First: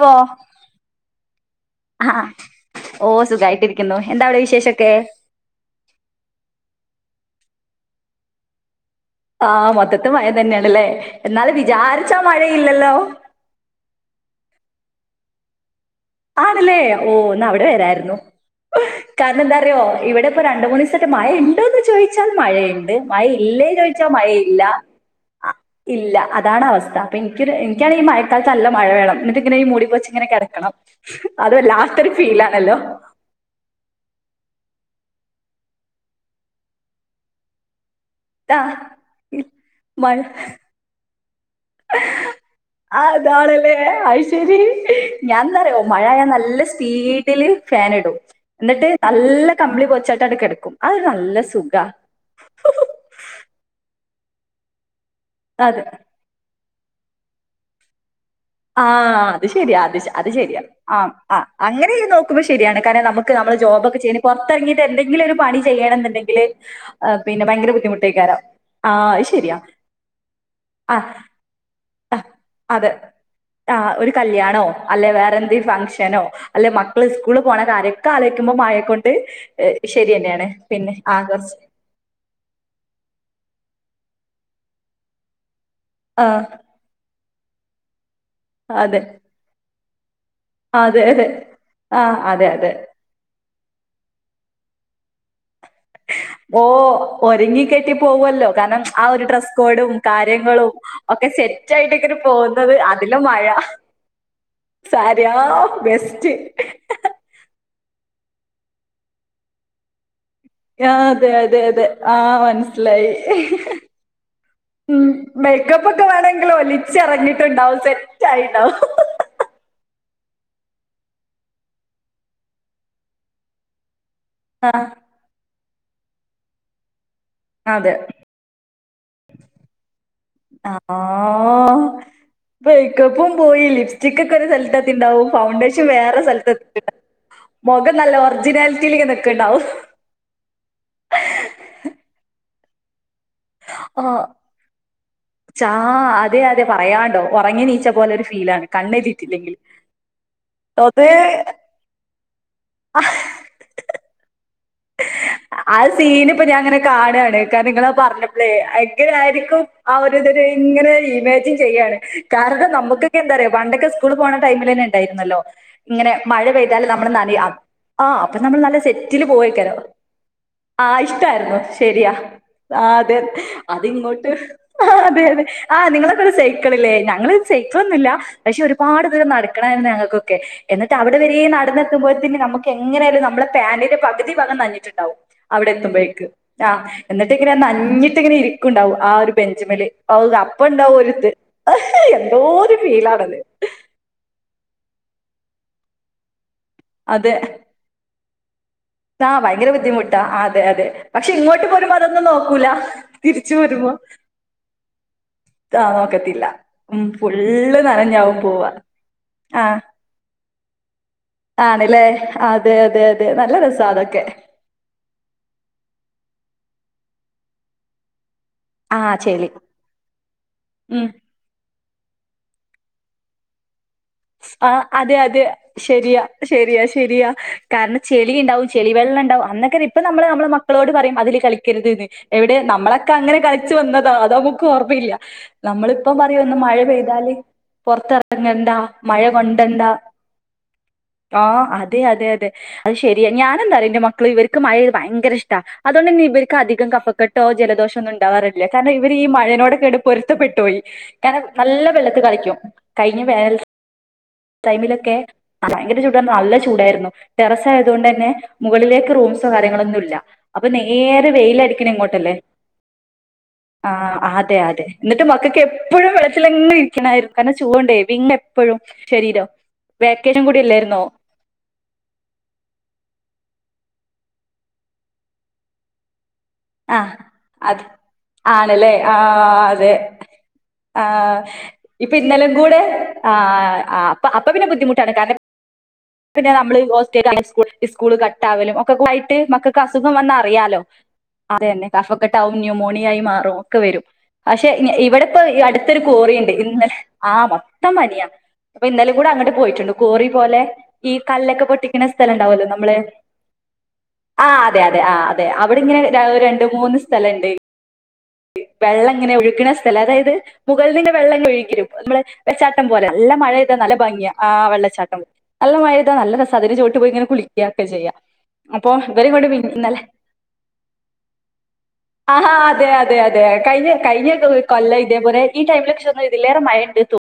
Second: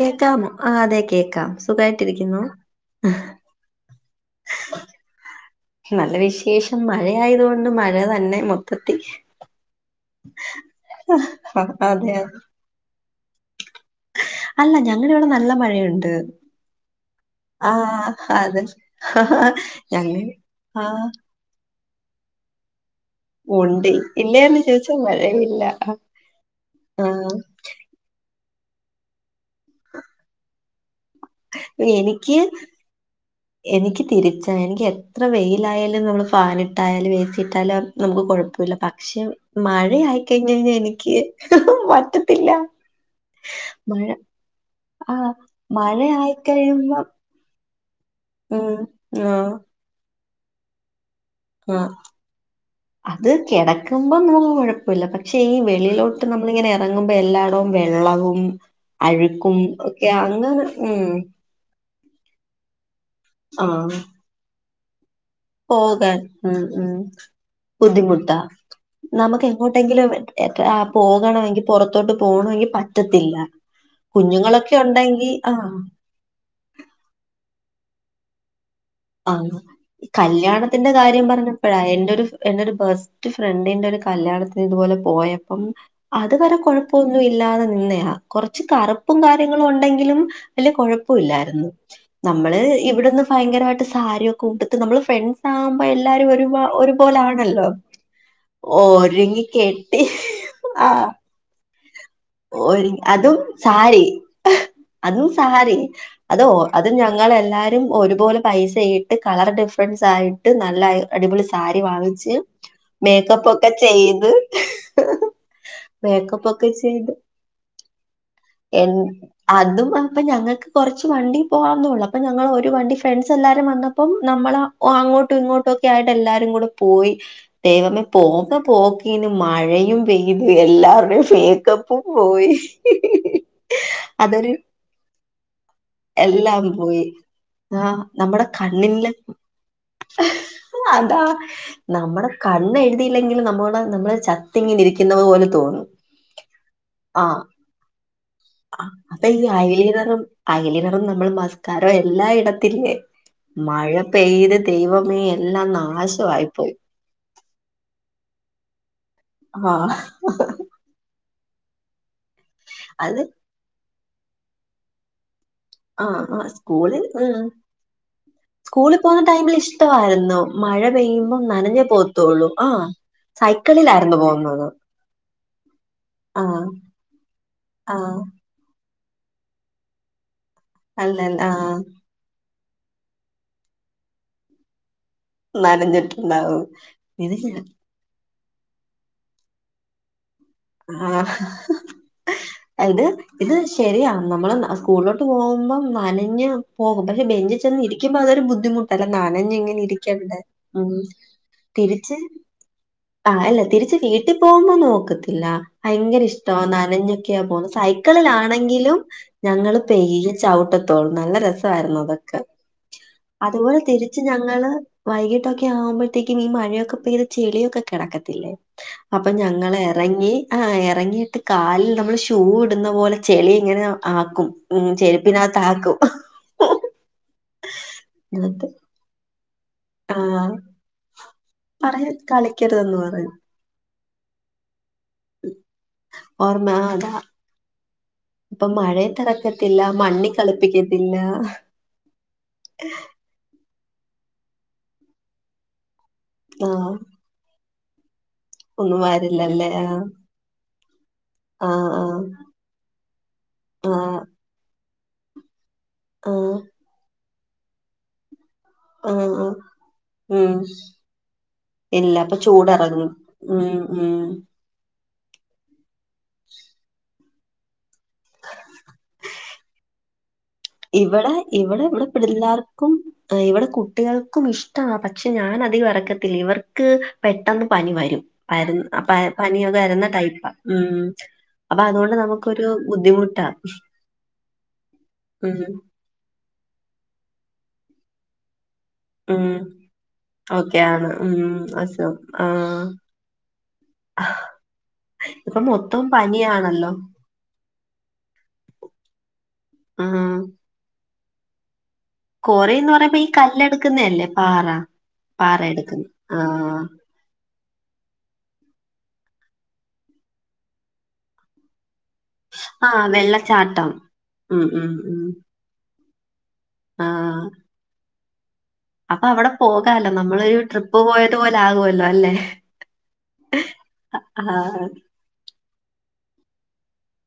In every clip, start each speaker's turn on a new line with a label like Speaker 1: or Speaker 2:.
Speaker 1: പോ
Speaker 2: ആ അതെ കേക്കാം
Speaker 1: ആഹ്
Speaker 2: സുഖവായിട്ടിരിക്കുന്നോ
Speaker 1: ഓ സുഖായിട്ടിരിക്യുന്നു എന്താ അവിടെ വിശേഷക്കെ
Speaker 2: നല്ല വിശേഷം മഴയായതുകൊണ്ട് മഴ തന്നെ മൊത്തത്തി
Speaker 1: ആ മൊത്തത്തെ മഴ തന്നെയാണല്ലേ എന്നാലും
Speaker 2: അതെ
Speaker 1: വിചാരിച്ചാ മഴയില്ലല്ലോ
Speaker 2: അല്ല ഞങ്ങടെ ഇവിടെ നല്ല മഴയുണ്ട്
Speaker 1: ആണല്ലേ ഓ ന്നാ അവിടെ
Speaker 2: ആ
Speaker 1: വരായിര്ന്നു
Speaker 2: അതെ
Speaker 1: കാരണം എന്താറിയോ
Speaker 2: ഞങ്ങൾ
Speaker 1: ഇവിടെ ഇപ്പോ രണ്ടു മൂന്ന്
Speaker 2: ആ
Speaker 1: ദിവസവായിട്ട് മഴ ഉണ്ടോന്ന് ചോദിച്ചാൽ മഴയുണ്ട് മഴയില്ലെന്ന്
Speaker 2: ഉണ്ട്
Speaker 1: ചോദിച്ചാ മഴ
Speaker 2: ഇല്ലേന്ന്
Speaker 1: ഇല്ല
Speaker 2: ചോദിച്ചാൽ മഴയില്ല
Speaker 1: ഇല്ല അതാണ് അവസ്ഥ
Speaker 2: ആ
Speaker 1: അപ്പൊ എനിക്കൊരു എനിക്കാണേ ഈ മഴക്കാലത്ത് നല്ല മഴ വേണം എന്നിട്ട് ഇങ്ങനെ ഈ മൂടി പുതച്ച് ഇങ്ങനെ കിടക്കണം അതു വല്ലാത്തൊരു
Speaker 2: എനിക്ക്
Speaker 1: ഫീലാണല്ലോ
Speaker 2: എനിക്ക് തിരിച്ച എനിക്ക് എത്ര വെയിലായാലും നമ്മള് ഫാനിട്ടായാലും എസിയിട്ടാലും നമുക്ക്
Speaker 1: ആഹ്
Speaker 2: കൊഴപ്പുല്ല പക്ഷെ മഴി ആയി
Speaker 1: മഴ
Speaker 2: കയ്ഞ്ഞഞ്ഞനിക്ക് പറ്റത്തില്ല
Speaker 1: ആഹ് അതാണല്ലേ
Speaker 2: മഴ
Speaker 1: അയ്ശരി
Speaker 2: ആ
Speaker 1: ഞാൻ ന്താറിയോ മഴ ആയ
Speaker 2: മഴയായി
Speaker 1: നല്ല സ്പീ
Speaker 2: കഴിയുമ്പം
Speaker 1: സ്പിഡില് ഫാൻ ഇടും
Speaker 2: ഉം
Speaker 1: എന്നിട്ട്
Speaker 2: ആ
Speaker 1: നല്ല കമ്പളി പുതച്ചാട്ട് അടെ കിടക്കും അതൊരു നല്ല സുഖാ
Speaker 2: ആഹ് അത് കിടക്കുമ്പം [unintelligible] ഴപ്പുല്ല പക്ഷെ ഈ
Speaker 1: അത്
Speaker 2: വെളിയിലോ ട്ട് നമ്മളിങ്ങനെ എറങ്ങുമ്പോ എല്ലാ ടൊം വെള്ളവും
Speaker 1: ആഹ് അത്
Speaker 2: അഴുക്കും
Speaker 1: ശരിയാ അത്
Speaker 2: ഒക്കെ
Speaker 1: ശ അത് ശരിയാ
Speaker 2: അങ്ങനെ
Speaker 1: ആം
Speaker 2: ഉം
Speaker 1: ആ അങ്ങനെ നോക്കുമ്പോ ശരിയാണ് കാര നമുക്ക് നമ്മള്
Speaker 2: ആഹ്
Speaker 1: ജോബൊക്കെ ചെയ്ന് പെർത്തറങ്ങി ട്ട് എന്തെങ്കിലും ഒരു പണി ചെയ്യണം
Speaker 2: പോകാൻ
Speaker 1: എന്നുണ്ടെങ്കില്
Speaker 2: ഉം ഉം
Speaker 1: പിന്നെ ഭയങ്കര ബുദ്ധിമുട്ട്
Speaker 2: ബുദ്ധിമുട്ടാ
Speaker 1: ഏകാരം
Speaker 2: നമുക്ക് എങ്ങോട്ടെങ്കിലും ആ പോകണമെങ്കിൽ പുറത്തോട്ട് പോണമെങ്കി പറ്റത്തില്ല
Speaker 1: ആഹ് ഒരു കല്യാണോ
Speaker 2: കുഞ്ഞുങ്ങളൊക്കെ
Speaker 1: അല്ലെ
Speaker 2: ഉണ്ടെങ്കി
Speaker 1: വേറെന്തേ ഫങ്ഷ
Speaker 2: ആഹ്
Speaker 1: ഫങ്ഷനോ അല്ലെ മക്കള് സ്കൂളി പോണ കാര്യവൊക്കെ ആലോചിക്കുമ്പോ മഴയേക്കൊണ്ട്
Speaker 2: ആ കല്യാണത്തിന്റെ
Speaker 1: ആ
Speaker 2: കാര്യം
Speaker 1: കുറച്ച്
Speaker 2: പറഞ്ഞപ്പഴാ എന്റെ ഒരു ഫ്രണ്ട് എന്റെ ഒരു ബെസ്റ്റ് ഫ്രണ്ടിന്റെ ഒരു കല്യാണത്തിന് ഇതുപോലെ പോയപ്പം അത്
Speaker 1: ആഹ്
Speaker 2: വരെ കുഴപ്പ പ്പൊന്നുഇല്ലാതെ നിന്നയാ കെർച്ച്
Speaker 1: അതെ
Speaker 2: കറുപ്പും കാര്യങ്ങളും ഉണ്ടെങ്കിലും വല്യ
Speaker 1: അതെ അതെ
Speaker 2: കുഴപ്പവില്ലായിരുന്നു
Speaker 1: ആഹ് അതെ
Speaker 2: നമ്മള്
Speaker 1: അതെ
Speaker 2: ഇവിടെന്ന് ഭയങ്കരവായിട്ട് സാരിയൊക്കെ ഉടുത്ത് നമ്മള് ഫ്രണ്ട്സ് ആകുമ്പോ എല്ലാരും ഒരു
Speaker 1: ഓ ഒരുങ്ങി
Speaker 2: ഒരുപോലാണല്ലോ
Speaker 1: കെട്ടി പോവല്ലോ കാരണം ആ ഒരു
Speaker 2: ഒരുങ്ങി
Speaker 1: ഡ്രസ്സ് കോഡും
Speaker 2: കെട്ടി
Speaker 1: കാര്യങ്ങളും
Speaker 2: ആഹ്
Speaker 1: ഒക്കെ സെറ്റ് ചായിട്ടി പോകുന്നത്
Speaker 2: ഒരു
Speaker 1: അതിലെ
Speaker 2: അതും
Speaker 1: മഴ
Speaker 2: സാരി അതും
Speaker 1: സാരിയാ
Speaker 2: സാരി
Speaker 1: ബെസ്റ്റ്
Speaker 2: അത് അത് ഞങ്ങളെല്ലാരും ഒരുപോലെ പൈസ ഇട്ട് കളർ ഡിഫ്റൻസായി ട്ട് നല്ല
Speaker 1: ആഹ് അതെ
Speaker 2: അടിപൊളി
Speaker 1: അതെ
Speaker 2: സാരി
Speaker 1: അതെ
Speaker 2: വാങ്ങിച്ച്
Speaker 1: ആഹ് മനസ്സിലായി
Speaker 2: മേക്കപ്പ് ഒക്കെ ചെയ്ത്
Speaker 1: ഉം മേക്കപ്പൊക്കെ
Speaker 2: മേക്കപ്പ്
Speaker 1: വാണങ്കില്
Speaker 2: ഒക്കെ
Speaker 1: ഒലിച്ച്
Speaker 2: ചെയ്ത്
Speaker 1: ഇറങ്ങിട്ടുണ്ടാവും സെറ്റ്
Speaker 2: എൻ അതും അപ്പം ഞങ്ങക്ക് കൊർച്ച് വണ്ടി പോവാന്നുള്ളൂ അപ്പൊ ഞങ്ങള് ഒരു വണ്ടി ഫ്രണ്ട്സ് എല്ലാരും വന്ന അപ്പം നമ്മള
Speaker 1: ആഹ്
Speaker 2: അങ്ങോട്ടും ഇങ്ങോട്ടും ഒക്കെ ആയിട്ട് എല്ലാരും കൂടെ പോയി
Speaker 1: അതെ
Speaker 2: ദൈവമേ പോക പോക്കീന് മഴയും പെയ്തു എല്ലാവരുടെയും മേക്കപ്പും പോയി
Speaker 1: പേക്കപ്പും പോയി ലിപ്സ്റ്റിക്ക്ക്കെ ഒരു
Speaker 2: അതൊരു
Speaker 1: സ്ഥൽത്തെത്തിണ്ടാവും ഫൗണ്ടേഷൻ വേറെ സ്ഥലത്ത്
Speaker 2: എല്ലാം പോയി ആ
Speaker 1: മുഖം നല്ല
Speaker 2: നമ്മടെ
Speaker 1: ഒറിജിനാലിറ്റിയിലേക്ക്
Speaker 2: കണ്ണിൻ്റെ
Speaker 1: നിൽക്കുന്നുണ്ടാവും
Speaker 2: അതാ നമ്മടെ കണ്ണ് എഴുതിയില്ലെങ്കിലും നമ്മള് നമ്മ നമ്മള്
Speaker 1: ഓ
Speaker 2: ചത്തിങ്ങിനിരിക്കുന്നത് പോലെ തോന്നും
Speaker 1: തെ അതെ പറയാൻണ്ടോ
Speaker 2: ആഹ്
Speaker 1: ഒറങ്ങി നീച്ച പോലരു ഫീലാണ് കണ്ണഴ്തിട്ടില്ലെങ്കിൽ
Speaker 2: [unintelligible] അയലിനറും നമ്മൾ മസ്കാരോം എല്ലായിടത്തില്ലേ മഴ പെയ്ത് ദൈവമേ എല്ലാം നാശയിപ്പോയി
Speaker 1: കാണാണ് കാരണം നിങ്ങൾ ആഹം പറഞ്ഞപ്പോളേ എങ്ങനെ ആയിരിക്കും ആഹ് ഒരു ഇത് [unintelligible] ഇങ്ങനെ ഇമാജിൻ ചെയ്യാണ് കാരണം നമുക്കൊക്കെ
Speaker 2: അത്
Speaker 1: എന്താ അറിയോ പണ്ടൊക്കെ സ്കൂള് പോണ ടൈമിൽ തന്നെ ഇണ്ടായിരുന്നല്ലോ ഇങ്ങനെ
Speaker 2: ആഹ്
Speaker 1: മഴ
Speaker 2: ആഹ്
Speaker 1: പെയ്താല്
Speaker 2: സ്കൂളിൽ
Speaker 1: നമ്മള് നനയു
Speaker 2: ഉം
Speaker 1: ആഹ്, അപ്പൊ നമ്മൾ നല്ല
Speaker 2: സ്കൂളിൽ പോകുന്ന
Speaker 1: സെറ്റില് പോവേ
Speaker 2: ടൈമിൽ
Speaker 1: ക്കരോ.
Speaker 2: ഇഷ്ടമായിരുന്നു മഴ
Speaker 1: ആഹ്
Speaker 2: പെയ്യുമ്പം
Speaker 1: ഇഷ്ടായിരുന്നു
Speaker 2: നനഞ്ഞേ
Speaker 1: ശരിയാ.
Speaker 2: പോകത്തുള്ളൂ
Speaker 1: ആഹ് ആതെ
Speaker 2: സൈക്കിളിലായിരുന്നു
Speaker 1: അതിങ്ങോട്ട്,
Speaker 2: പോകുന്നത്
Speaker 1: ആഹ് അതെ അതെ. ആഹ് നിങ്ങളൊക്കെ ഒരു
Speaker 2: ആഹ്
Speaker 1: സൈക്കിളല്ലേ ഞങ്ങള് സൈക്കിളൊന്നുല്ല.
Speaker 2: ആഹ്
Speaker 1: പശ്ശെ ഒരുപാട് ദൂരം നടക്കണായിരുന്നു ഞങ്ങക്കൊക്കെ. എന്നിട്ട് അവിടെ
Speaker 2: അല്ലല്ല
Speaker 1: വരേ
Speaker 2: ആഹ്
Speaker 1: നടന്നെത്തുമ്പോഴേക് പിന്നെ നമ്ക്ക് എങ്ങനെ ആയാലും നമ്മള പാന്റിന്റെ പകുതി ഭാഗം നനഞ്ഞിട്ടുണ്ടാവും. അവിടെത്തുമ്പഴേക്ക്,
Speaker 2: നനഞ്ഞിട്ടുണ്ടാവും
Speaker 1: ആഹ്.
Speaker 2: ഇത്
Speaker 1: എന്നിട്ടിങ്ങനെ നഞ്ഞിട്ട് ഇങ്ങനെ ഇരി ക്ക്ണ്ടാവും ആ ഒരു ബെഞ്ചമ്മില്. ആഹ് അപ്പണ്ടാവും ഒരിത് ഒരു
Speaker 2: എന്ത്,
Speaker 1: ഫീലാണത്
Speaker 2: ഇത് ശരിയാ, നമ്മള് സ്കൂളിലോട്ട് പോകുമ്പം നനഞ്ഞ് പോകും പക്ഷെ
Speaker 1: അതെ
Speaker 2: ബെഞ്ച് ചെന്ന് ഇരിക്കുമ്പോ അതരു ബുദ്ധിമുട്ട് തല
Speaker 1: ആ ഭയങ്കര
Speaker 2: നനഞ്ഞിങ്ങനെ
Speaker 1: ബുദ്ധിമുട്ടാ
Speaker 2: ഇരിക്കണ്ടെ.
Speaker 1: ആ,
Speaker 2: ഉം തിരിച്ച്
Speaker 1: പോകൂല...
Speaker 2: ആഹ് അല്ല തിരിച്ച് വീട്ടിൽ പോകുമ്പോ നോക്കത്തില്ല.
Speaker 1: ആ
Speaker 2: ഭയങ്കര
Speaker 1: നോക്കത്തില്ല
Speaker 2: ഇഷ്ടവാ
Speaker 1: ഉം
Speaker 2: നനഞ്ഞ്‌ ഇക്ക പോണു
Speaker 1: ഫുള്ള് നനഞ്ഞാവും പോവാ
Speaker 2: സൈക്കിളിലാണെങ്കിലും ഞങ്ങള് പേയ്യെ ചവിട്ടത്തോള്ളൂ നല്ല രസം
Speaker 1: ആണ്ല്ലേ? അതെ അതെ അതെ നല്ല രസ
Speaker 2: പക്ഷേ ഞങ്ങള് വൈകീട്ടൊക്കെ ആവുമ്പോഴത്തേക്കും ഈ മഴയൊക്കെ പെയ്ത ചെളിയൊക്കെ കെടക്കത്തില്ലേ
Speaker 1: ആ
Speaker 2: അപ്പൊ
Speaker 1: ചെളി
Speaker 2: ഞങ്ങളെറങ്ങി, ആഹ്
Speaker 1: ഉം
Speaker 2: എറങ്ങീട്ട് കാലിൽ നമ്മൾ ഷൂ ഇടുന്ന പോലെ ചെളി ഇങ്ങനെ ആക്കും.
Speaker 1: ആ
Speaker 2: ഉം
Speaker 1: അതെ അതെ
Speaker 2: ചെരുപ്പിനാത്താക്കും.
Speaker 1: ശരിയാ ശരിയാ ശരിയാ. കാരണം ചെളി
Speaker 2: എന്നിട്ട്
Speaker 1: ഇണ്ടാവും ചെളി വെള്ളണ്ടാവും. അന്നൊക്കെ ഇപ്പൊ
Speaker 2: ആ
Speaker 1: നമ്മള് നമ്മളെ മക്കളോട് പറയും അതില് കളിക്കര്ത് ന്ന്.
Speaker 2: പറയാൻ
Speaker 1: എവിടെ,
Speaker 2: കളിക്കരുതെന്ന്
Speaker 1: നമ്മളൊക്കെ
Speaker 2: പറഞ്ഞു
Speaker 1: അങ്ങനെ കളിച്ചു വന്നതാ. അതമ്മക്ക് ഓർമ്മയില്ല. നമ്മളിപ്പം പറയും ഒന്ന്
Speaker 2: ഓർമ്മ
Speaker 1: മഴ
Speaker 2: ആ, അതാ
Speaker 1: പെയ്താല്,
Speaker 2: ഇപ്പൊ
Speaker 1: പൊറത്തെറങ്ങണ്ടാ മഴ
Speaker 2: മഴയത്ത് ഇറക്കത്തില്ല
Speaker 1: കൊണ്ടണ്ടാ
Speaker 2: മണ്ണി കളപ്പിക്കത്തില്ല
Speaker 1: ആഹ് അതെ അതെ അതെ അത് ശരി ഞാനന്തായാറിയോ എന്റെ മക്കൾ ഇവർക്ക് മഴത് ഭയങ്കരഷ്ട അതുകൊണ്ടന്നെ ഇവർക്ക്
Speaker 2: ആ
Speaker 1: അതികം കഫകേട്ട് ട്ടോ ജലദോഷൊന്നും ഇണ്ടാവാറില്ല. കാരണം,
Speaker 2: ഒന്നും
Speaker 1: ഇവരീ
Speaker 2: വരില്ലല്ലേ ആ
Speaker 1: മഴേനോടൊക്കെയായിട്ട് പൊരുത് ഇഷ്ട്ടപ്പെട്ടോയി കാരണം
Speaker 2: ആ
Speaker 1: നല്ല
Speaker 2: ആ
Speaker 1: വെള്ളത്തി കളിക്കും കഴിഞ്ഞ വേനൽ
Speaker 2: ആ
Speaker 1: ടൈമിലൊക്കെ ഭയങ്കര ചൂടന്ന്
Speaker 2: ആ
Speaker 1: പറഞ്ഞ നല്ല ചൂടായിരുന്നു ടെറസ്സായതോണ്ടന്നെ മുകളിലേക്ക്
Speaker 2: ആ,
Speaker 1: റൂംസോ
Speaker 2: ആ.
Speaker 1: കാര്യങ്ങളൊന്നുല്ല.
Speaker 2: ഉം
Speaker 1: അപ്പൊ നേരെ വെയിലടിക്കണ
Speaker 2: ഇല്ല
Speaker 1: ഇങ്ങോട്ടല്ലേ.
Speaker 2: അപ്പൊ ചൂടിറങ്ങും ഉം
Speaker 1: ആഹ്
Speaker 2: ഉം
Speaker 1: അതെ അതെ. ന്നിട്ട് മക്കക്കെപ്പഴും വെള്ളത്തിലങ്ങ്‌ ഇരിക്കണായിരിക്കും കാരണം ചൂടോണ്ടേ. വിങ്ങു എപ്പഴും ശരീരം. പേക്കേജും കൂടി അല്ലായിരു
Speaker 2: ഇവിടെ ഇവിടെ ഇവിടെ പിള്ളാർക്കും ഇവിടെ കുട്ടികൾക്കും ഇഷ്ട പക്ഷെ ഞാൻ അതികം എറക്കത്തില്ല ഇവർ ക്ക്
Speaker 1: ആഹ്
Speaker 2: പെട്ടെന്ന്
Speaker 1: അത്
Speaker 2: പനി വരും.
Speaker 1: ആണല്ലേ
Speaker 2: പര പനി
Speaker 1: ആഹ് അതെ
Speaker 2: വരുന്ന ടൈപ്പാ ഉം.
Speaker 1: ആഹ്
Speaker 2: അപ്പൊ
Speaker 1: ഇപ്പൊ
Speaker 2: അതുകൊണ്ട് നമുക്കൊരു ബുദ്ധിമുട്ടാ.
Speaker 1: അപ്പപിന്നെ ബുദ്ധിമുട്ടാണ്. കാരണം
Speaker 2: ഉം
Speaker 1: പിന്നെ നമ്മള് ഹോസ്റ്റൽ [inaudible] സ്കൂള് ഇസ്കൂള് കട്ടാവലും ഒക്കെക്കൂടെ ആയിട്ട്.
Speaker 2: ഉം
Speaker 1: മക്കക്ക് അസുഖം വന്ന
Speaker 2: ഓക്കെ
Speaker 1: അറിയാലോ?
Speaker 2: ആണ് ഉം
Speaker 1: അതന്നെ
Speaker 2: അസുഖം ആ
Speaker 1: കഫക്കെട്ടാവും ന്യൂമോണിയായി മാറും. ഒക്കെ വരും. പക്ഷെ ഇവിടെ ഇപ്പൊ അടുത്തൊരു
Speaker 2: മൊത്തം
Speaker 1: കോറിയുണ്ട്. ഇന്ന
Speaker 2: പനിയാണല്ലോ
Speaker 1: ആഹ് മൊത്തം പനിയാ. അപ്പൊ ഇന്നലെയും കൂടെ അങ്ങട്ട് പോയിട്ട്ണ്ട് കോറി
Speaker 2: ഉം
Speaker 1: പോലെ, ഈ കല്ലൊക്കെ പൊട്ടി ക്കണ സ്ഥലണ്ടാവല്ലോ
Speaker 2: കോറി എന്ന്
Speaker 1: നമ്മള്,
Speaker 2: പറയുമ്പോ ഈ കല്ലെടുക്കുന്നതല്ലേ
Speaker 1: ആഹ്
Speaker 2: പാറ
Speaker 1: അതെ അതെ ആഹ് അതെ
Speaker 2: പാറ
Speaker 1: അവിടിങ്ങനെ
Speaker 2: എടുക്കുന്ന
Speaker 1: അത്
Speaker 2: ആ
Speaker 1: രണ്ട് മൂന്ന് സ്ഥലണ്ടേനി വെള്ള ഇങ്ങനെ ഒഴുകണ സ്ഥലാ അതായത്, മുകളിൽന്നിങ്ങനെ വെള്ളം ഇങ്ങ്‌ ഒഴുകി വരും, നമ്മള് വെള്ളച്ചാട്ടം
Speaker 2: ആ
Speaker 1: പോലെ നല്ല മഴെയ്താ
Speaker 2: വെള്ളച്ചാട്ടം
Speaker 1: നല്ല ഭംഗിയാ ആ
Speaker 2: ഉം ഉം
Speaker 1: വെള്ളച്ചാട്ടം
Speaker 2: ഉം
Speaker 1: നല്ല മഴെയ്താ നല്ലരസാ അതിന്റെ ചോട്ട് പോയിങ്ങനെ
Speaker 2: ആ
Speaker 1: കുളിക്കാക്കെ ചെയ്യാ
Speaker 2: അപ്പൊ അവിടെ പോകാല്ലോ നമ്മളൊരു ട്രിപ്പ് പോയതുപോലാകുവല്ലോ അല്ലെ
Speaker 1: അതെതെ കഴിഞ്ഞ കഴിഞ്ഞ് കൊല്ലം ഇതേപോലെ ഈ ടൈമിലൊക്കെ ഇതിലേറെ മഴണ്ട് തോന്ന്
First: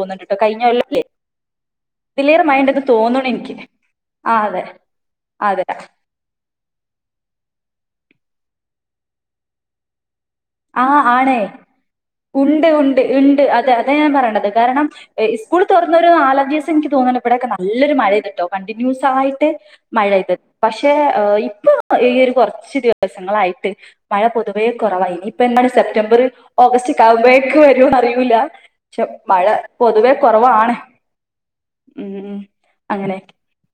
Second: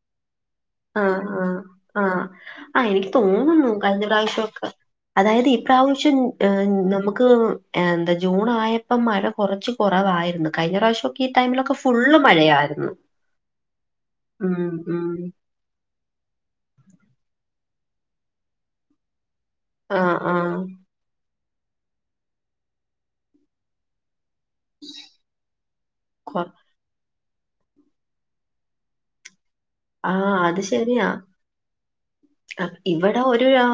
Speaker 1: തോന്ന്ണ്ട്‌ട്ടോ കയ്ഞ്ഞൊല്ലം
Speaker 2: ആഹ് ആഹ് ആഹ് ആഹ് എനിക്ക് തോന്നുന്നു കഴിഞ്ഞ
Speaker 1: ആ അതെ
Speaker 2: പ്രാവശ്യോക്കെ അതായത് ഈ
Speaker 1: അതെ
Speaker 2: പ്രാവശ്യം ആഹ് നമുക്ക് എന്താ ജൂൺ ആയപ്പം മഴ കൊറച്ച് കൊറവാര്ന്ന്
Speaker 1: ആ ആണേ ഉണ്ട്
Speaker 2: മഴയായിരുന്നു
Speaker 1: ഉണ്ട് ഇണ്ട് അതെ അതാ ഞാൻ പറയ്ണത്
Speaker 2: ഉം
Speaker 1: കാരണം
Speaker 2: ഉം
Speaker 1: സ്കൂള് തൊറന്നൊരു നാലഞ്ചീസം ൻക്ക് തോന്നുണ് ഇവിടെക്കെ നല്ലൊരു മഴെയ്തുട്ടോ കണ്ടിന്യൂസായിട്ട്
Speaker 2: ആ
Speaker 1: മഴെയ്ത്
Speaker 2: ആ
Speaker 1: പക്ഷെ ഇപ്പൊ ഈയൊരു കൊറച്ച് ദിവസങ്ങളായിട്ട് മഴ പൊതുവേ കുറവായി ഇനീപ്പൊ എന്നാണ് സെപ്റ്റംബറ്
Speaker 2: കൊ-
Speaker 1: ഓഗസ്റ്റ് കബേയ്ക്ക് വരോന്നറിയൂല ക്ഷെ മഴ പൊതുവെ
Speaker 2: ആഹ് അത്
Speaker 1: കുറവാണ്
Speaker 2: ശരിയാ
Speaker 1: ഉം അങ്ങനെ
Speaker 2: ഇവിടെ ഒരു രാ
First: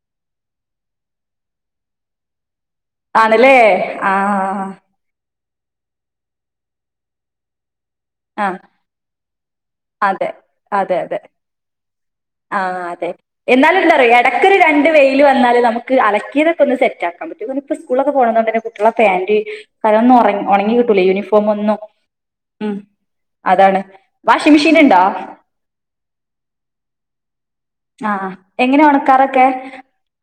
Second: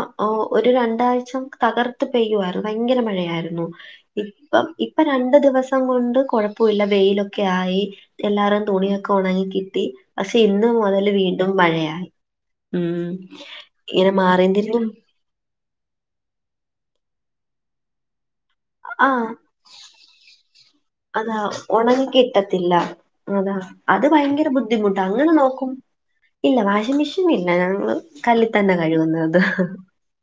Speaker 2: ഒരു രണ്ടാഴ്ച്ചൊക്കെ തകർത്ത് പെയ്യുവാർന്നു ഭയങ്കര
Speaker 1: ആണല്ലേ
Speaker 2: മഴയാരുന്നു
Speaker 1: ആ
Speaker 2: ഇപ്പം ഇ പ്പ രണ്ട് ദിവസം കൊണ്ട് കൊഴപ്പോല്ല, വെയിലൊക്കെ ആയി.
Speaker 1: ആ
Speaker 2: എല്ലാരേം തുണിയൊക്കെ ഒണങ്ങിക്കി തി
Speaker 1: അതെ അതെ
Speaker 2: പക്ഷെ ഇന്ന്
Speaker 1: അതെ
Speaker 2: മൊതല് വീണ്ടും മഴയാ
Speaker 1: ആഹ് അതെ എന്നാലുംന്താറിയൊ
Speaker 2: മാറിയും
Speaker 1: എടക്കൊരു
Speaker 2: തിരിഞ്ഞും
Speaker 1: രണ്ട് വെയില് ങ്കില് വന്നാല് നമുക്ക് അലക്കിയതൊക്കൊന്ന് സെറ്റാക്കാം പറ്റു ഇവലിപ്പസ്കൂള്ലക്കെ പോണതോണ്ടെന്നെ കുട്ട്യോളെ
Speaker 2: ആ
Speaker 1: പാന്റ് [unintelligible] ഒറങ്ങി ഒണങ്ങിക്കി
Speaker 2: അതാ ഒണങ്ങിക്കിട്ടത്തില്ല അതാ
Speaker 1: അതാണ്
Speaker 2: അത് ഭയങ്കര
Speaker 1: വാഷിംഗ് മെഷീൻ
Speaker 2: ബുദ്ധിമുട്ട
Speaker 1: ഇണ്ടോ
Speaker 2: അങ്ങനെ നോക്കും ഇല്ല വാഷിംഗ് മെഷീനില്ല ഞ
Speaker 1: ആഹ്
Speaker 2: കല്ലി തന്നാ
Speaker 1: എങ്ങനെ
Speaker 2: കഴുകുന്നത്.
Speaker 1: ഒണക്കാറൊക്കെ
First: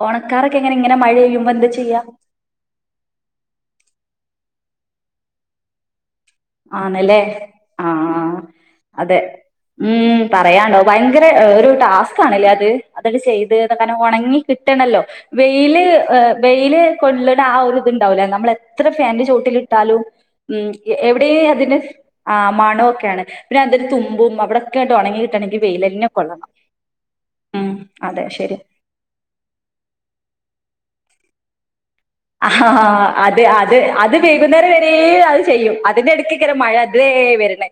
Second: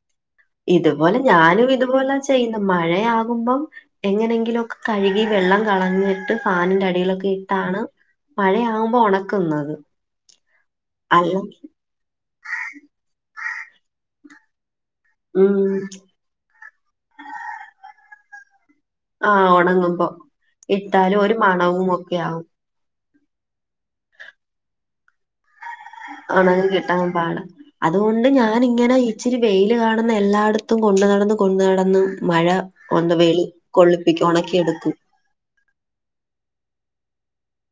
Speaker 1: ഒണക്കാറൊക്കെ എങ്ങനെ ഇങ്ങനെ മഴ
Speaker 2: ഇതുപോലെ
Speaker 1: പെയ്യുമ്പോ എന്താ ചെയ്യാ
Speaker 2: ഞാനുവിതുപോലെ ചെയ്യുന്നു മഴയാകുമ്പം എങ്ങനെങ്കിലും ഒക്കെ കഴുകി വെള്ളം കളഞ്ഞിട്ട്
Speaker 1: ആണല്ലേ
Speaker 2: ഫാനിന്റടിയിലൊക്കെയിട്ടാണ്
Speaker 1: ആഹ്
Speaker 2: മഴയാകുമ്പോ
Speaker 1: അതെ
Speaker 2: ഒണക്കുന്നത്
Speaker 1: ഉം പറയാണ്ടോ ഭയങ്കര ഒരു ടാസ്കാണ്ലേ അത് അതൊക്കെ ചെയ്ത് കാരണം ഒണങ്ങി കിട്ടണല്ലോ
Speaker 2: ഉം
Speaker 1: വെയില് വെയില് കൊള്ള്ണ ആ ഒര്തുണ്ടാവൂല നമ്മള ത്ര ഫാൻൻ്റെ
Speaker 2: ആ
Speaker 1: ചോട്ടിലിട്ടാലും
Speaker 2: ഉണങ്ങുമ്പോ
Speaker 1: ഉം
Speaker 2: ഇട്ടാലും ഒരു
Speaker 1: എവിടെയേ അതിൻ്റെ
Speaker 2: മണവും ഒക്കെ
Speaker 1: ആ
Speaker 2: ആവും
Speaker 1: മണൊക്കേണ്. പിന്നതിന് തുമ്പും അവിടൊക്കായിട്ട് ഉണങ്ങിക്കിട്ടണെങ്കിൽ
Speaker 2: ഒണങ്ങി കിട്ടാൻ പാട
Speaker 1: ഉം അതെ
Speaker 2: അതുകൊണ്ട്
Speaker 1: ശരി
Speaker 2: ഞാനിങ്ങനെ ഇച്ചിരി വെയില് കാണുന്ന എല്ലാടത്തും കൊണ്ട് നടന്ന് കൊണ്ട് നടന്ന് മഴ
Speaker 1: അഹഹ്ഹാ
Speaker 2: ഒന്ന്
Speaker 1: അത്
Speaker 2: വെളി
Speaker 1: അത് അത്
Speaker 2: കൊള്ളിപ്പിക്കും
Speaker 1: വെയ്കുന്നേരം
Speaker 2: ഉണക്കിയെടുക്കും
Speaker 1: വരേ അത് ചെയ്യും അതിന്റെടക്ക് ങ്കര മഴ ദേ വരണ്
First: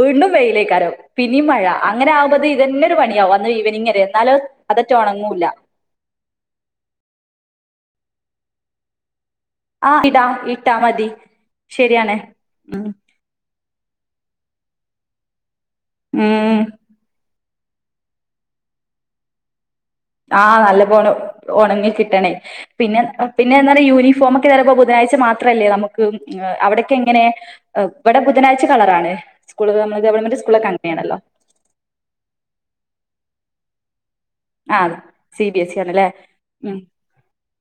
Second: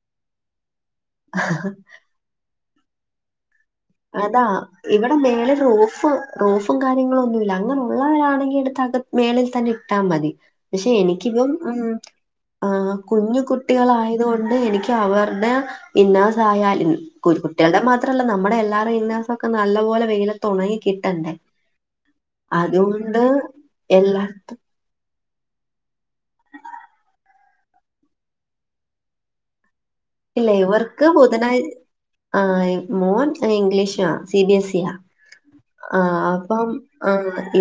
Speaker 1: വീണ്ടും വെയിലേക്കാരം പിന്നീം മഴ അങ്ങനെ ആവുമ്പത്തേ ഇതെന്നെ പണിയാവും അന്ന് ഈവനിങ് വരെ എന്നാലോ
Speaker 2: അതാ
Speaker 1: അതറ്റെ
Speaker 2: ഇവിടെ
Speaker 1: ഒണങ്ങൂല്ല
Speaker 2: മേലെ റോഫ് റോഫും കാര്യങ്ങളൊന്നുല്ല അങ്ങനൊള്ളവരാണെങ്കി എടുത്ത് മേളിൽ തന്നിട്ടാ
Speaker 1: ആഹ് ഇടാ
Speaker 2: മതി
Speaker 1: ഇട്ടാ
Speaker 2: പക്ഷെ
Speaker 1: മതി
Speaker 2: എനിക്കിപ്പം ഉം
Speaker 1: ശരിയാണ് ഉം
Speaker 2: ആഹ് കുഞ്ഞു കുട്ടികളായത് കൊണ്ട് എനിക്ക് അവർടെ
Speaker 1: ഉം
Speaker 2: ഇന്നാസായാലും കു കുട്ട്യൾടെ മാത്രല്ല, നമ്മടെ എല്ലാടെ ഇന്നേർസൊക്കെ നല്ലപോലെ വെയിലത്ത്
Speaker 1: ആഹ്,
Speaker 2: ഉണങ്ങി
Speaker 1: നല്ല പോണം
Speaker 2: കിട്ടണ്ടേ
Speaker 1: ഒണങ്ങി കിട്ടണേ. പിന്നെ
Speaker 2: അതുകൊണ്ട്
Speaker 1: പിന്നെന്താണ്
Speaker 2: എല്ലാ
Speaker 1: യൂനിഫോമൊക്കെ ചെലപ്പോ ബുധനാഴ്ച മാത്രല്ലേ നമുക്ക് അവിടൊക്കെങ്ങനേ? ഇവടെ ബുധനാഴ്ച കളറാണ് സ്കൂള് നമ്മള് ഗവൺമെന്റ്
Speaker 2: ഇല്ല
Speaker 1: സ്കൂളൊക്കെ അങ്ങനെയാണല്ലോ
Speaker 2: [unintelligible] ആ മോൻ ഇംഗ്ലീഷാ സി ബി എസിയാ
Speaker 1: ആഹ് സി ബി എസ് ഇ
Speaker 2: ആ
Speaker 1: ആണല്ലേ
Speaker 2: അപ്പം
Speaker 1: ഉം
Speaker 2: ആ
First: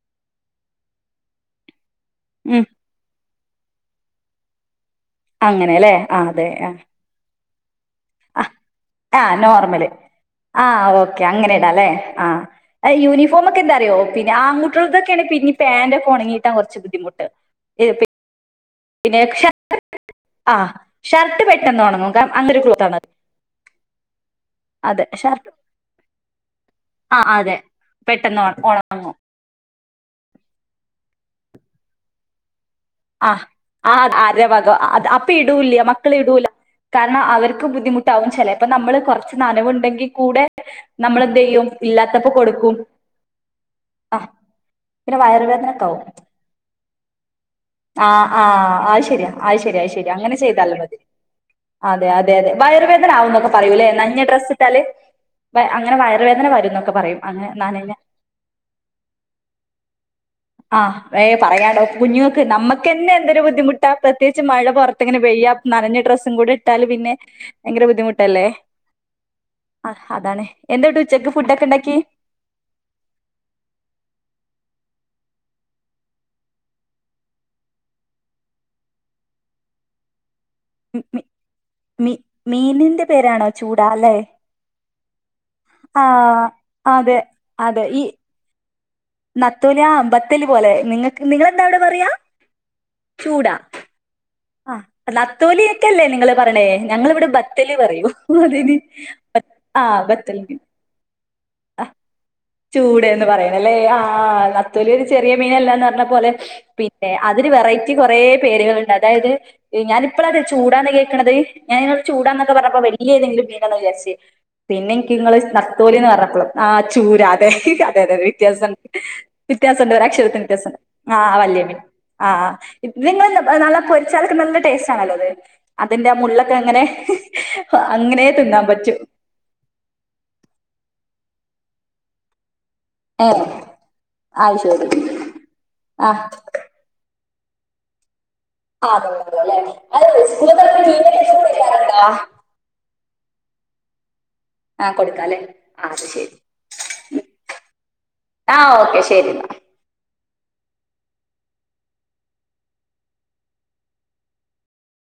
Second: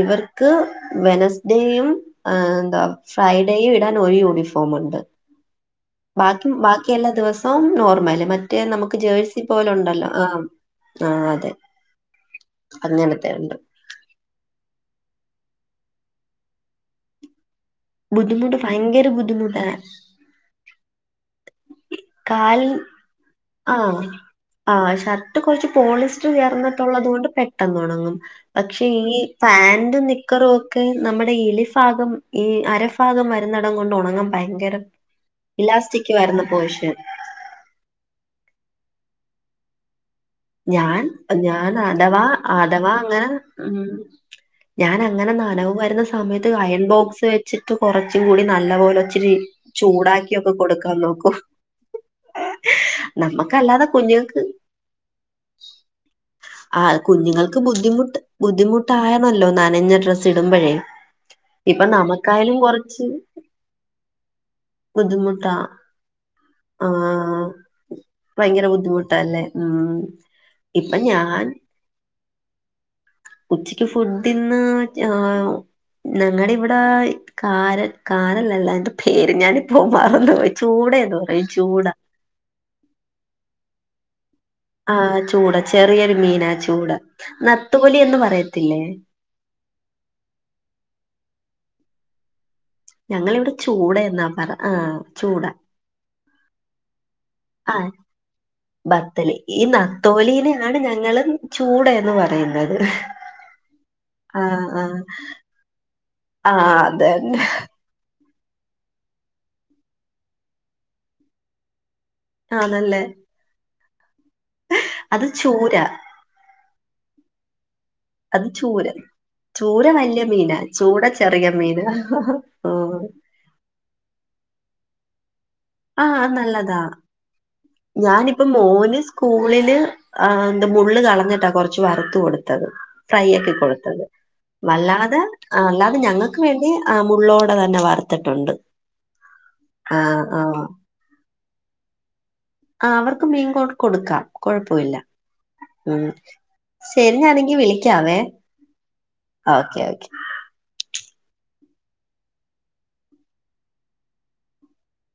Speaker 2: ഇവർക്ക് വെനസ്ഡേയും ആഹ്
Speaker 1: ഉം
Speaker 2: ന്താ ഫ്രൈഡേയും ഇടാൻ ഒരു യൂണിഫോമ്ണ്ട്
Speaker 1: അങ്ങനെല്ലേ ആഹ് അതെ
Speaker 2: ബാക്കി ബാക്കി എല്ലാ ദിവസവും ആം നോർമല്
Speaker 1: ആഹ്
Speaker 2: മറ്റേ നമുക്ക്
Speaker 1: ആഹ്
Speaker 2: ജേഴ്സി
Speaker 1: നോർമല്
Speaker 2: പോലൊണ്ടല്ലോ ആഹ് ആ അതെ
Speaker 1: ആ
Speaker 2: അങ്ങനത്തെ
Speaker 1: യൂണിഫോം
Speaker 2: ഉണ്ട്
Speaker 1: ഒക്കെ എന്താറിയോ പിന്നെ ആങ്കുട്ട്യൾതൊക്കെയാണ് പിന്നിം പാന്റൊക്കെ ഉണങ്ങിയിട്ടാൻ കുറച്ച് ബുദ്ധിമുട്ട്
Speaker 2: ബുദ്ധിമുട്ട് ഭയങ്കര
Speaker 1: പിന്നെ
Speaker 2: ബുദ്ധിമുട്ടാണ്
Speaker 1: ആഹ് ഷർട്ട് പെട്ടെന്നൊണങ്ങും കാരണം അങ്ങനൊരു ക്ലോത്ത് ആണത്.
Speaker 2: ആഹ് ആഹാ ഷർട്ട് കൊറച്ച് പോളിസ്റ്റർ ചേർന്നിട്ടുള്ളത്
Speaker 1: ആ
Speaker 2: കൊണ്ട്
Speaker 1: അതെ
Speaker 2: പെട്ടെന്ന് ഉണങ്ങും
Speaker 1: പെട്ടെന്ന് ഉണ-
Speaker 2: പക്ഷെ ഈ
Speaker 1: ഉണങ്ങും
Speaker 2: ഫാന്റും നിക്കറ് ഓക്കെ നമ്മുടെ എലിഫാഗം ഈ അരഫാഗം
Speaker 1: ആഹ് ആ അ ആര വക അത് അപ്പി ഇടൂല
Speaker 2: ഇലാസ്റ്റിക് വരുന്ന
Speaker 1: മക്കളിടൂല
Speaker 2: പോഷൻ
Speaker 1: കാരണം അവർ ക്ക് ബുദ്ധിമുട്ടാകും ചെലേപ്പം നമ്മള് കുറച് നനവുണ്ടെങ്കിൽ കൂടെ
Speaker 2: ഞാൻ
Speaker 1: നമ്മളെന്ത് ചെയ്യും
Speaker 2: ഞാൻ അഥവാ
Speaker 1: ഇല്ലാത്തപ്പോ കൊടുക്കും
Speaker 2: അഥവാ അങ്ങനെ ഉം
Speaker 1: ആ പിന്നെ
Speaker 2: ഞാനങ്ങനെ നനവ്
Speaker 1: വയറുവേദനൊക്കെ ആവും
Speaker 2: വെരുന്ന സമയത്ത് അയൺ ബോക്സ് വെ വെച്ചിട്ട്
Speaker 1: ആ
Speaker 2: കൊറച്ചു
Speaker 1: ആ
Speaker 2: കൂടി നല്ല പോലെ
Speaker 1: അത് ശരിയാ
Speaker 2: ഒച്ചിരി
Speaker 1: അത് ശരി അത് ശരി
Speaker 2: ചൂടാക്കി
Speaker 1: അങ്ങനെ
Speaker 2: ഒക്കെ
Speaker 1: ചെയ്താലും
Speaker 2: കൊടുക്കാൻ
Speaker 1: മതി
Speaker 2: നോക്കും
Speaker 1: അതെ അതെ അതെ വയറുവേദനാവും എന്നൊക്കെ
Speaker 2: നമ്മക്കല്ലാതെ
Speaker 1: പറയൂല്ലേ നഞ്ഞ
Speaker 2: കുഞ്ഞുങ്ങൾക്ക്
Speaker 1: ഡ്രസ്സിട്ടാല് അങ്ങനെ വയറുവേദന
Speaker 2: ആ
Speaker 1: വെരുംന്നൊക്കെ പറയും അങ്ങനെ
Speaker 2: കുഞ്ഞുങ്ങൾക്ക്
Speaker 1: ന്നനഞ്ഞ
Speaker 2: ബുദ്ധിമുട്ട് ബുദ്ധിമുട്ടായണല്ലോ നനഞ്ഞ ഡ്രസ് ച്ചിടുമ്പോഴേ
Speaker 1: ആഹ് ഏഹ്
Speaker 2: ഇപ്പൊ
Speaker 1: പറയാണ്ടോ കുഞ്ഞുങ്ങൾക്ക്
Speaker 2: നമക്കായാലും കൊറച്ച്
Speaker 1: നമ്മക്കന്നെ എന്തൊരു ബുദ്ധിമുട്ടാ പ്രത്യേകിച്ച് മഴ പൊറത്തിങ്ങനെ പെയ്യാ
Speaker 2: ബുദ്ധിമുട്ടാ
Speaker 1: നനഞ്ഞ ഡ്രസ്സും കൂടെ ഇട്ടാല്
Speaker 2: ആ
Speaker 1: പിന്നെ ഭയങ്കര ബുദ്ധിമുട്ടല്ലേ
Speaker 2: ഭയങ്കര ബുദ്ധിമുട്ടല്ലേ? ആഹ്
Speaker 1: അതാണ് എന്താവ്ടെ ഉച്ചക്ക് ഫുഡ് ഒക്കെ ഉണ്ടാക്കി
Speaker 2: ഉച്ചക്ക് ഫുഡിന്ന് ഞാ ഞങ്ങളിവിടെ ഈ കാര കാരല്ലല്ലോ അതിന്റെ പേര് ഞാനിപ്പോ മറന്ന് പോയി ചൂടേന്ന്
Speaker 1: മി
Speaker 2: പറയും ചൂടാ
Speaker 1: മി മീനിന്റെ പേരാണോ ചൂടാ അല്ലെ?
Speaker 2: ആഹ് ചൂട ചെറിയൊരു മീനാ ചൂട
Speaker 1: അതെ അതെ
Speaker 2: നത്തോലി
Speaker 1: ഈ
Speaker 2: എന്ന് പറയത്തില്ലേ
Speaker 1: നത്തോലി ആ ബത്തല് പോലെ നിങ്ങക്ക് നിങ്ങളെന്താ അവിടെ പറയാ
Speaker 2: ഞങ്ങളിവിടെ ചൂടെന്നാ പറ
Speaker 1: ആ
Speaker 2: ആഹ് ചൂട
Speaker 1: നത്തോലിയൊക്കെ അല്ലേ നിങ്ങള് പറിണേ ഞങ്ങളിവിടെ ബെ ത്തല്
Speaker 2: ആഹ്
Speaker 1: കറിയും അതിന് ആ ബത്തല്
Speaker 2: ങ്ങട്ഞങ്ങള്
Speaker 1: ആ ചൂടേന്ന് പറയണല്ലേ ആ
Speaker 2: ആഹ്
Speaker 1: നത്തോലി
Speaker 2: ആഹ്
Speaker 1: ഒരു ചെറിയ മീനല്ലാന്ന് പറഞ്ഞ പോലെ
Speaker 2: ആഹ്
Speaker 1: പിന്നെ
Speaker 2: അതന്നെ
Speaker 1: അതിന് വെറൈ [unintelligible] കൊറേ പേര്കളുണ്ട് അതായത് ഞാനിപ്പളാട്ടോ ചൂടാന്ന് കേക്ക്ണത് ഞാൻ നിങ്ങള് ചൂടാന്നൊക്കെ പറഞ്ഞപ്പോ
Speaker 2: ആണല്ലേ
Speaker 1: വലിയഏതെങ്കിലും മീനാന്ന വിചാരിച്ചേ പിന്നെ
Speaker 2: അത്
Speaker 1: എനിക്ക്ങ്ങള്
Speaker 2: ചൂര
Speaker 1: നത്തോലി എന്ന് പറഞ്ഞ ആ ചൂര അതെ അതെ അത
Speaker 2: അത്
Speaker 1: വെത്യാസണ്ട്
Speaker 2: ചൂര ചൂര
Speaker 1: വെത്യാസണ്ട് ഒര്
Speaker 2: വല്യ
Speaker 1: അക്ഷരത്തിന്
Speaker 2: മീനാ
Speaker 1: വെത്യാസണ്ട്
Speaker 2: ചൂട ചെറിയ മീനാ ഓഹ്
Speaker 1: നിങ്ങൾ നല്ല പൊരിച്ചാലൊക്കെ നല്ല ടേസ്റ്റ് ആണല്ലോ അത് അതിന്റെ
Speaker 2: ആഹ് അത്
Speaker 1: മുള്ളൊക്കെ
Speaker 2: നല്ലതാ
Speaker 1: ഇങ്ങനെ അങ്ങനെ
Speaker 2: ഞാനിപ്പം
Speaker 1: തിന്നാൻ പറ്റു
Speaker 2: മോന് സ്കൂളില് ആ എന്ത മുള്ള് കളഞ്ഞിട്ടാ കുറച്ച് വറുത്ത് കൊടുത്തത് ഫ്രൈ
Speaker 1: ഏ
Speaker 2: ആക്കി കൊടുത്തത്
Speaker 1: അത് ശരി
Speaker 2: വല്ലാതെ അല്ലാതെ ഞങ്ങൾക്ക്
Speaker 1: ആ
Speaker 2: വേണ്ടി ആ മുള്ളോടെ തന്നെ വർത്തിട്ടുണ്ട്
Speaker 1: ആതെ അതെ അല്ലെ അതെ [unintelligible]
Speaker 2: ആ അവർക്ക് മീൻ കൊട് കൊടുക്കാം
Speaker 1: ആഹ്
Speaker 2: കൊഴപ്പമില്ല
Speaker 1: കൊടുക്കാല്ലേ ആഹ്
Speaker 2: ഉം
Speaker 1: അത് ശരി
Speaker 2: ശെരി ഞാനെങ്കി വിളിക്കാവേ
Speaker 1: ആഹ് ഓക്കെ ശരി എന്നാ
Speaker 2: ഓക്കെ ഓക്കെ